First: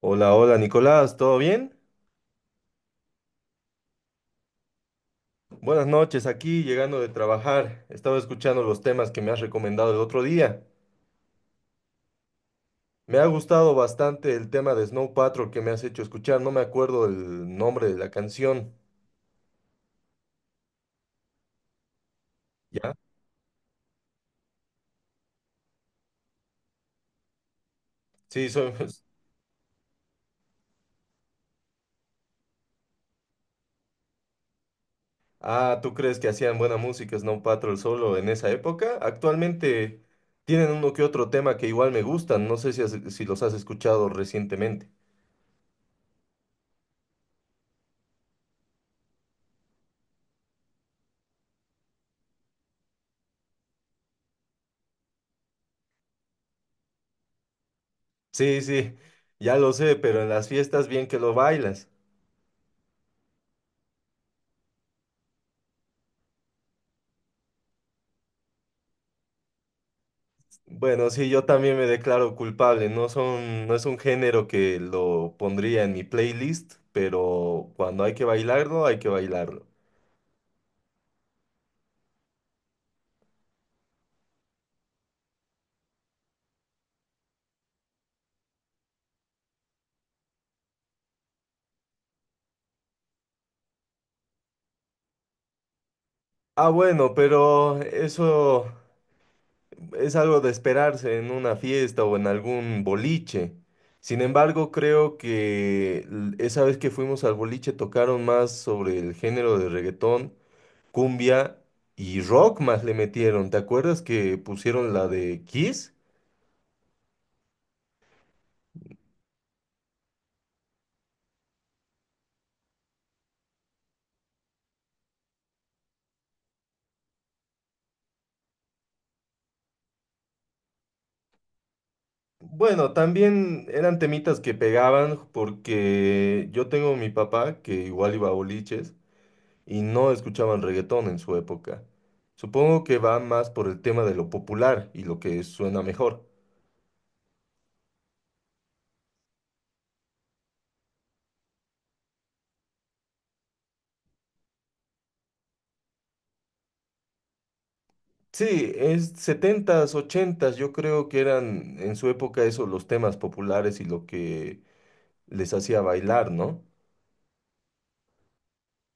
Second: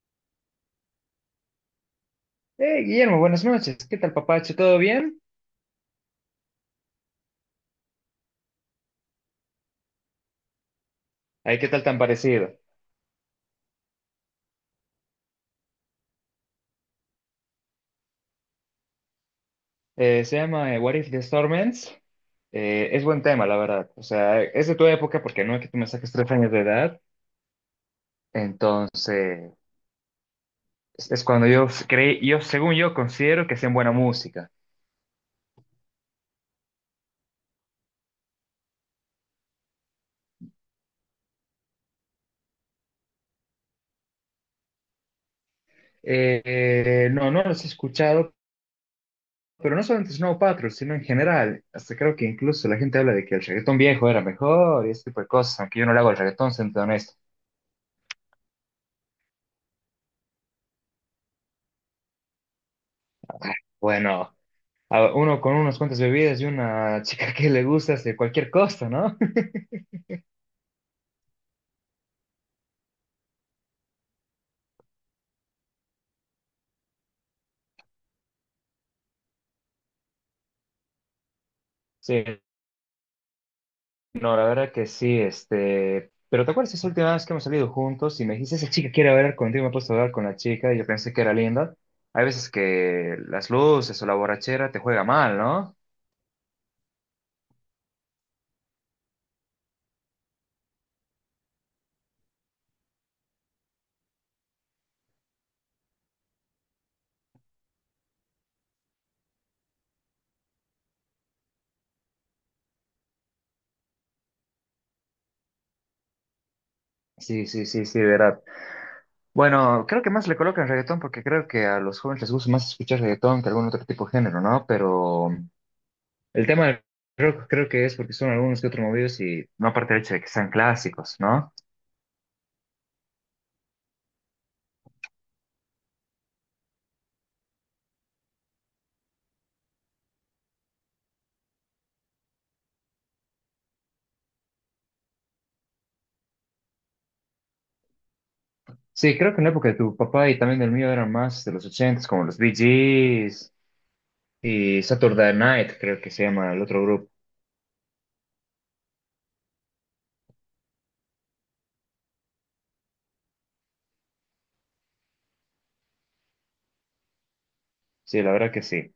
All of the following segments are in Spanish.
Hola, hola Nicolás, ¿todo bien? Guillermo, buenas noches. ¿Qué tal, papacho? ¿Todo bien? Buenas noches, aquí llegando de trabajar. Estaba escuchando los temas que me has recomendado el otro día. Ay, ¿qué tal tan parecido? Me ha gustado bastante el tema de Snow Patrol que me has hecho escuchar. No me acuerdo el nombre de la canción. Se llama What If the Storm Ends. ¿Ya? Es buen tema, la verdad. O sea, es de tu época porque no es que tú me saques tres años de edad. Sí, soy... Entonces, es cuando yo creí, yo, según yo, considero que hacen buena música. Ah, ¿tú crees que hacían buena música Snow Patrol solo en esa época? Actualmente tienen uno que otro tema que igual me gustan. No sé si, si los has escuchado recientemente. No, no los he escuchado, pero no solamente Snow Patrol, sino en general. Hasta creo que incluso la gente habla de que el reggaetón viejo era mejor y ese tipo de cosas, aunque yo no le hago el reggaetón, siendo honesto. Sí, sí, ya lo sé, pero en las fiestas bien que lo bailas. Bueno, a uno con unas cuantas bebidas y una chica que le gusta este, cualquier costo, ¿no? Bueno, sí, yo también me declaro culpable. No son, no es un género que lo pondría en mi playlist, pero cuando hay que bailarlo, hay que bailarlo. Sí, no, la verdad que sí, este, pero ¿te acuerdas esa última vez que hemos salido juntos y me dijiste, esa chica quiere hablar contigo, me he puesto a hablar con la chica y yo pensé que era linda? Hay veces que las luces o la borrachera te juega mal, ¿no? Ah, bueno, pero eso es algo de esperarse en una fiesta o en algún boliche. Sin embargo, creo que esa vez que fuimos al boliche tocaron más sobre el género de reggaetón, cumbia y rock más le metieron. ¿Te acuerdas que pusieron la de Kiss? Sí, sí, sí, sí, verdad. Bueno, creo que más le colocan reggaetón porque creo que a los jóvenes les gusta más escuchar reggaetón que algún otro tipo de género, ¿no? Pero el tema del rock creo que es porque son algunos que otros movidos y no aparte del hecho de que sean clásicos, ¿no? Bueno, también eran temitas que pegaban porque yo tengo mi papá que igual iba a boliches y no escuchaban reggaetón en su época. Supongo que va más por el tema de lo popular y lo que suena mejor. Sí, creo que en la época de tu papá y también del mío eran más de los ochentas, como los Bee Gees y Saturday Night, creo que se llama el otro grupo. Sí, es setentas, ochentas, yo creo que eran en su época eso los temas populares y lo que les hacía bailar, ¿no? Sí, la verdad que sí.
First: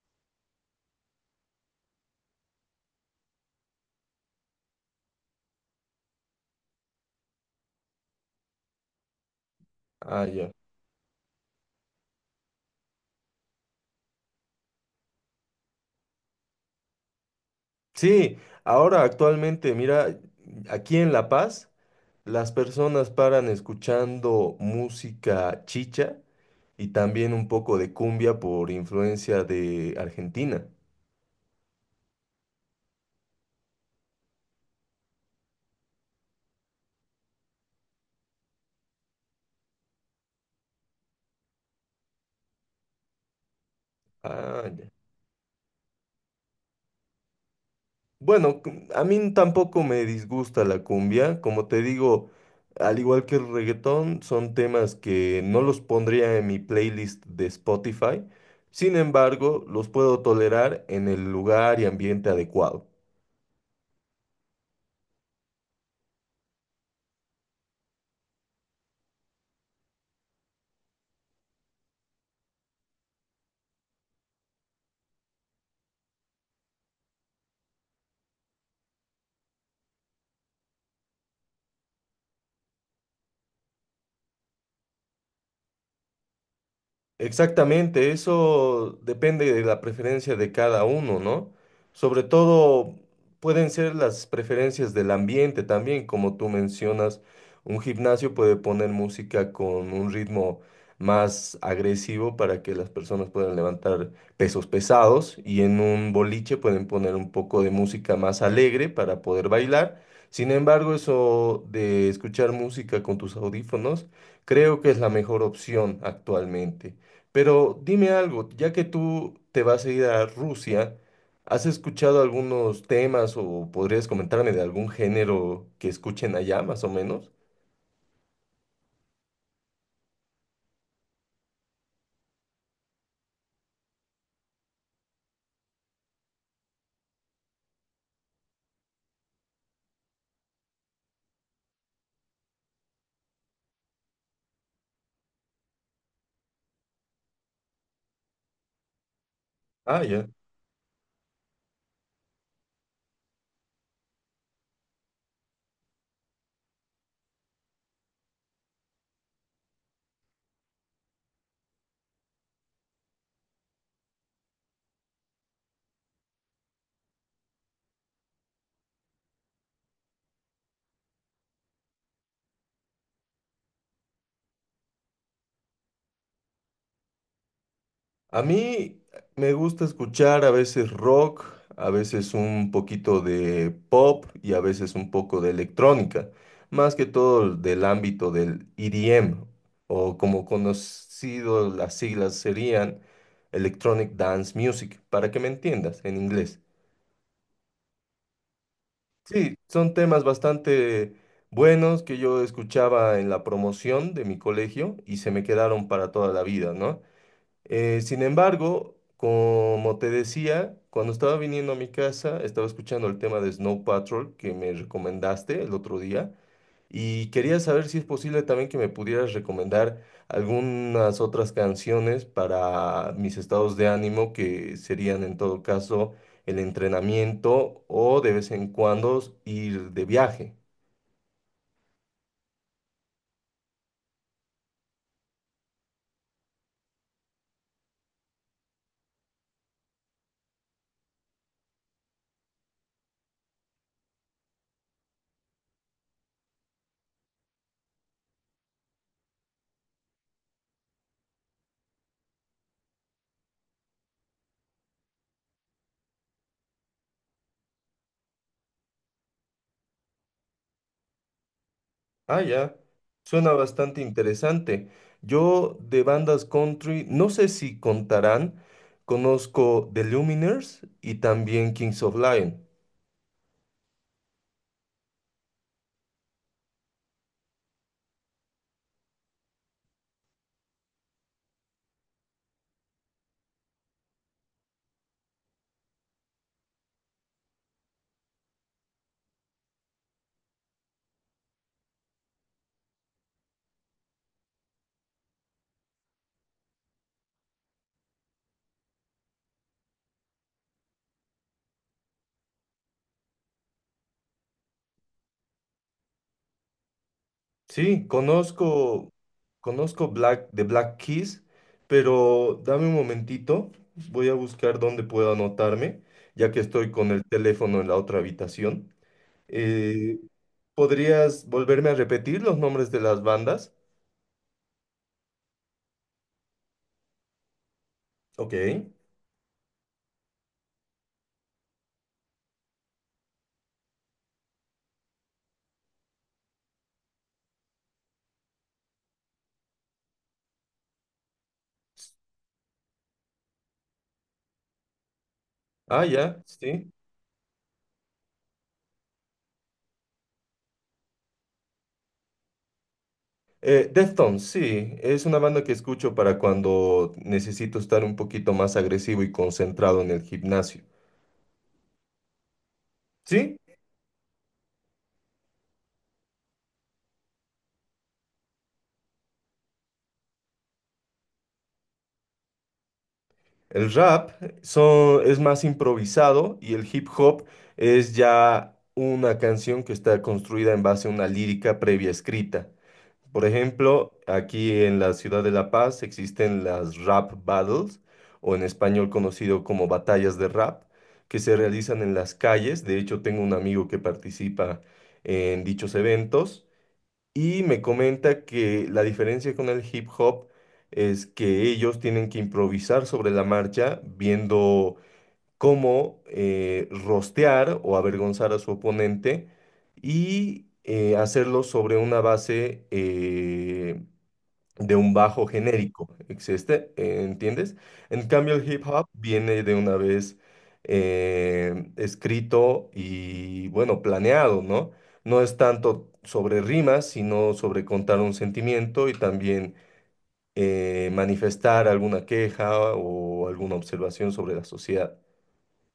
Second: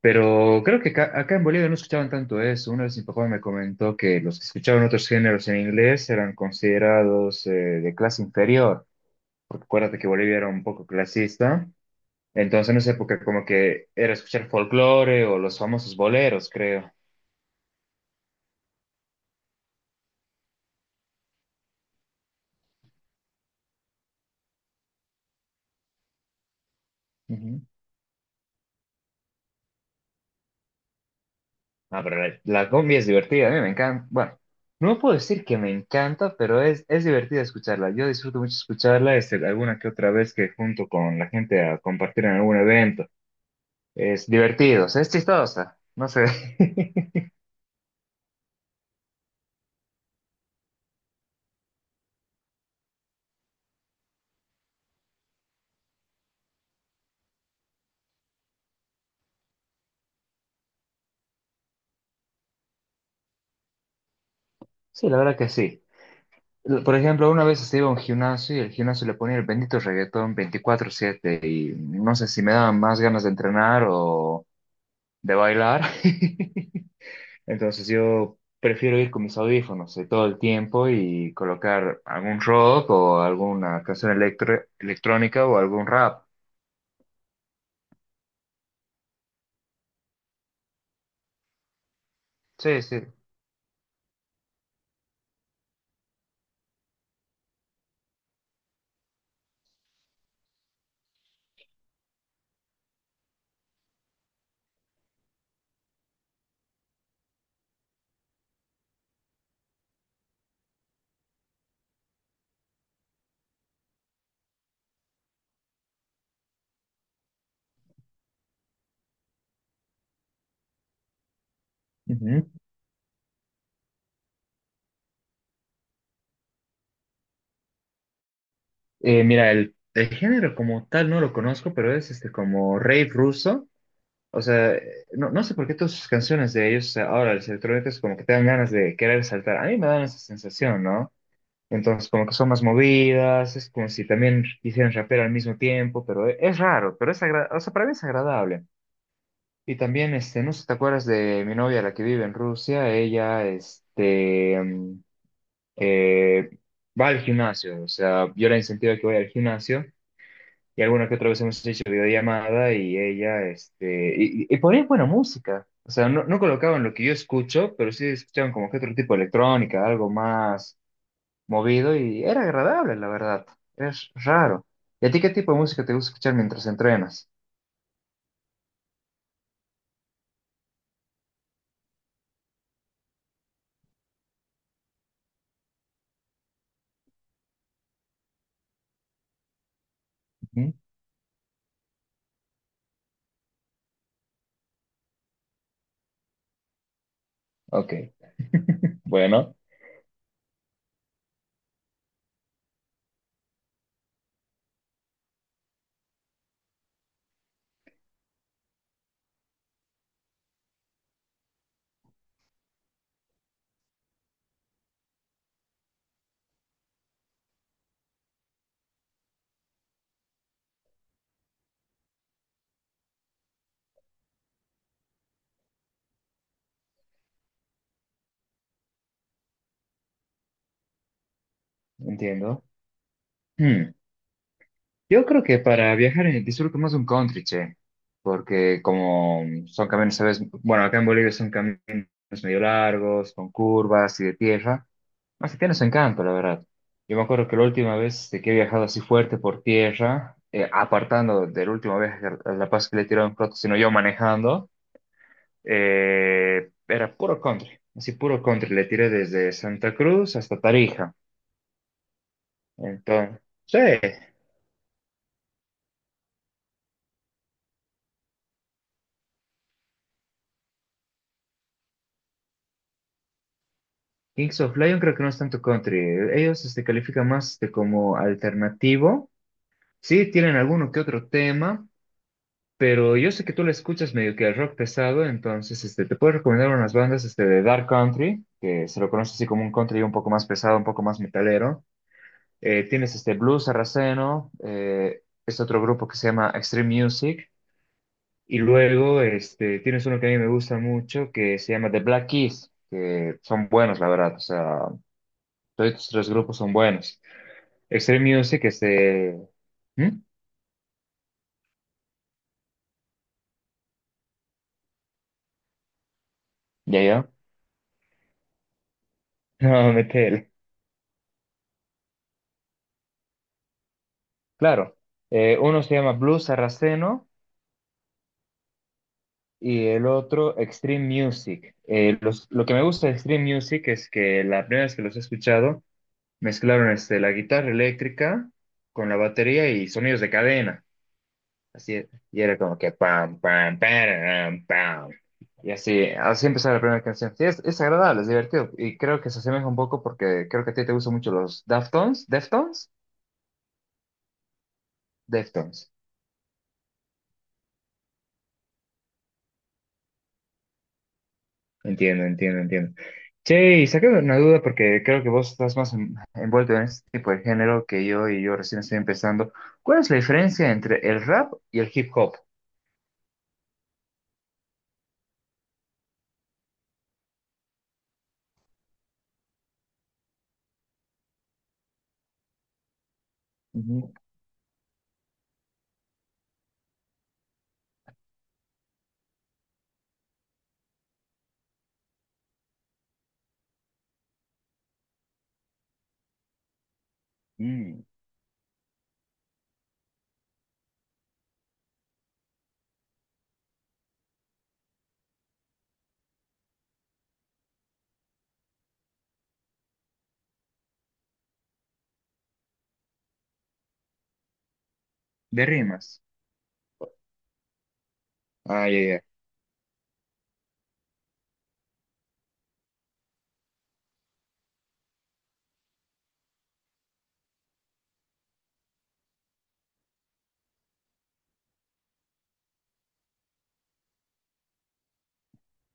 Pero creo que acá en Bolivia no escuchaban tanto eso. Una vez mi papá me comentó que los que escuchaban otros géneros en inglés eran considerados de clase inferior, porque acuérdate que Ah, Bolivia era ya. un poco clasista. Entonces, en esa época como que era escuchar folclore o los famosos boleros, creo. Sí, ahora actualmente, mira, aquí en La Paz. Las personas paran escuchando música chicha y también un Ujú. poco de cumbia por influencia de Argentina. Ah, pero la cumbia es divertida, a mí me encanta. Bueno, no puedo decir que me encanta, pero es divertida escucharla. Yo disfruto mucho escucharla, este, alguna que otra vez que junto con la gente a compartir en algún evento. Es Ah, divertido, o ya. sea, es chistosa, no sé. Bueno, a mí tampoco me disgusta la cumbia. Como te digo, al igual que el reggaetón, son temas que no los pondría en mi playlist de Spotify. Sin embargo, los puedo tolerar en el lugar y ambiente adecuado. Sí, la verdad que sí. Por ejemplo, una vez se iba a un gimnasio y el gimnasio le ponía el bendito reggaetón 24/7 y no sé si me daban más ganas de entrenar o de bailar. Entonces yo prefiero ir con mis audífonos todo el tiempo y colocar algún rock o alguna canción electrónica o algún rap. Exactamente, eso depende de la preferencia de cada uno, ¿no? Sobre Sí, todo sí. pueden ser las preferencias del ambiente también, como tú mencionas, un gimnasio puede poner música con un ritmo más agresivo para que las personas puedan levantar pesos pesados y en un boliche pueden poner un poco de música más alegre para poder bailar. Sin embargo, eso de escuchar música con tus audífonos, creo que es la mejor opción actualmente. Pero dime algo, ya que tú te vas a ir a Rusia, ¿has escuchado Ujú. algunos temas o podrías comentarme de algún género que escuchen allá, más o menos? Mira, el género como tal no lo conozco, pero es este como rave ruso. O sea, no, no sé por qué todas sus canciones de ellos ahora, las electrónicas, como que te dan ganas de querer saltar. A mí me dan esa sensación, ¿no? Entonces, como que son más movidas, es como si también hicieran rapero al mismo tiempo, pero es raro, pero es agradable, o sea, para mí es agradable. Y Ah, también, ya. este, no sé si te acuerdas de mi novia, la que vive en Rusia, ella, este, eh, va al gimnasio, o sea, yo la incentivo a que vaya al gimnasio, y alguna que otra vez hemos hecho videollamada, y ella, este, y ponía buena música, o sea, no, no colocaban lo que yo escucho, pero sí escuchaban como que otro tipo de electrónica, algo más movido y era agradable, la verdad. Es raro. ¿Y a ti qué tipo de música te gusta escuchar mientras entrenas? A mí me gusta escuchar a veces rock, a veces un poquito de pop y a veces un poco de electrónica, más que todo del ámbito del EDM, o como Ujú. conocido las siglas serían Electronic Dance Music, para que me entiendas en inglés. Ok, bueno, Sí, son temas bastante buenos que yo escuchaba en la promoción de mi colegio y se me quedaron para toda la vida, ¿no? Sin embargo, como te decía, cuando estaba viniendo a mi casa, estaba escuchando el tema de Snow Patrol que me recomendaste el otro día y quería saber si es posible también que me pudieras recomendar algunas otras canciones para mis estados de ánimo, que serían en todo caso el entrenamiento o de vez en cuando ir de viaje. entiendo. Hmm, yo creo que para viajar disfruto más un country, che, porque como son caminos, ¿sabes? Bueno, acá en Bolivia son caminos medio largos, con curvas y de tierra. Así tiene su encanto, la verdad. Yo me acuerdo que la última vez de que he viajado así fuerte por tierra, apartando del último viaje a La Paz que le tiraron un plato, sino yo manejando. Era puro country, así puro country. Le tiré desde Santa Cruz hasta Tarija. Ah, ya. Entonces, Suena sí, bastante interesante. Yo de bandas country, no sé si contarán, conozco The Lumineers y también Kings of Lion. Kings of Leon creo que no es tanto country. Ellos este, califican más de como alternativo. Sí, tienen alguno que otro tema, pero yo sé que tú le escuchas medio que el rock pesado, entonces este, te puedo recomendar unas bandas este, de Dark Country, que se lo conoce así como un country un poco más pesado, un poco más metalero. Tienes este Blues Sarraceno, es otro grupo que se llama Extreme Music. Y luego este, tienes uno que a mí me gusta mucho que se llama The Black Keys, que son buenos, la verdad. O sea, todos estos tres grupos son buenos. Sí, Extreme Music, conozco, este. conozco ¿Mm? Black, de Black Keys, pero dame un momentito, voy a buscar dónde puedo anotarme, ya que estoy ¿Ya, con el ya? teléfono en la otra habitación. No, Eh, metele. ¿Podrías volverme a repetir los nombres de las bandas? Claro. Uno se llama Blues Sarraceno Ok. y el otro Extreme Music. Lo que me gusta de Extreme Music es que la primera vez que los he escuchado, mezclaron este, la guitarra eléctrica con la batería y sonidos de cadena. Así, y era como que pam, pam, pam, pam. Y Ah, así, ya, así empezaba la sí. primera canción. Sí, es agradable, es divertido. Y creo que se asemeja un poco porque creo que a ti te gustan mucho los Deftones. ¿Deftones? Deftones, sí, es una banda que Deftones. escucho para cuando necesito estar un poquito más agresivo y concentrado en el gimnasio. Entiendo, entiendo, entiendo. ¿Sí? Che, y saqué una duda porque creo que vos estás más envuelto en este tipo de género que yo y yo recién estoy empezando. ¿Cuál es la diferencia entre el rap y el hip hop? El rap son, es más improvisado y el hip hop es ya una canción que está construida en base a una lírica previa escrita. Por ejemplo, Ujú. aquí en la ciudad de La Paz existen las rap battles, o en español conocido como batallas de rap, que se realizan en las calles. De hecho, tengo un amigo que participa en dichos eventos. Y me Mm, comenta que la diferencia con el hip hop es que ellos tienen que improvisar sobre la marcha, viendo cómo rostear o avergonzar a su oponente y hacerlo sobre una base de un bajo de genérico, rimas. existe, ¿entiendes? En cambio, el hip Ah, ya, hop ya. viene de una vez escrito y, bueno, planeado, ¿no? No es tanto sobre rimas, sino sobre contar un sentimiento y también manifestar alguna queja o alguna observación sobre la sociedad.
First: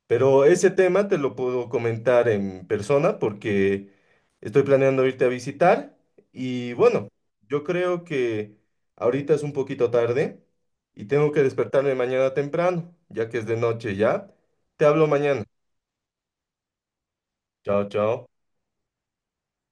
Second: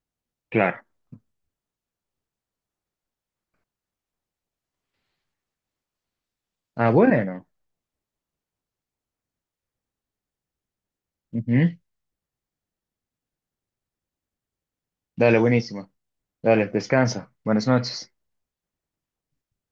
Pero ese Claro. tema te lo puedo comentar en persona porque estoy planeando irte a visitar y Ah, bueno, bueno. yo creo que ahorita es un poquito tarde y tengo que Ujú. despertarme mañana temprano, ya que es de noche ya. Te hablo Dale, mañana. buenísimo. Dale, pues, descansa. Buenas Chao, noches. chao.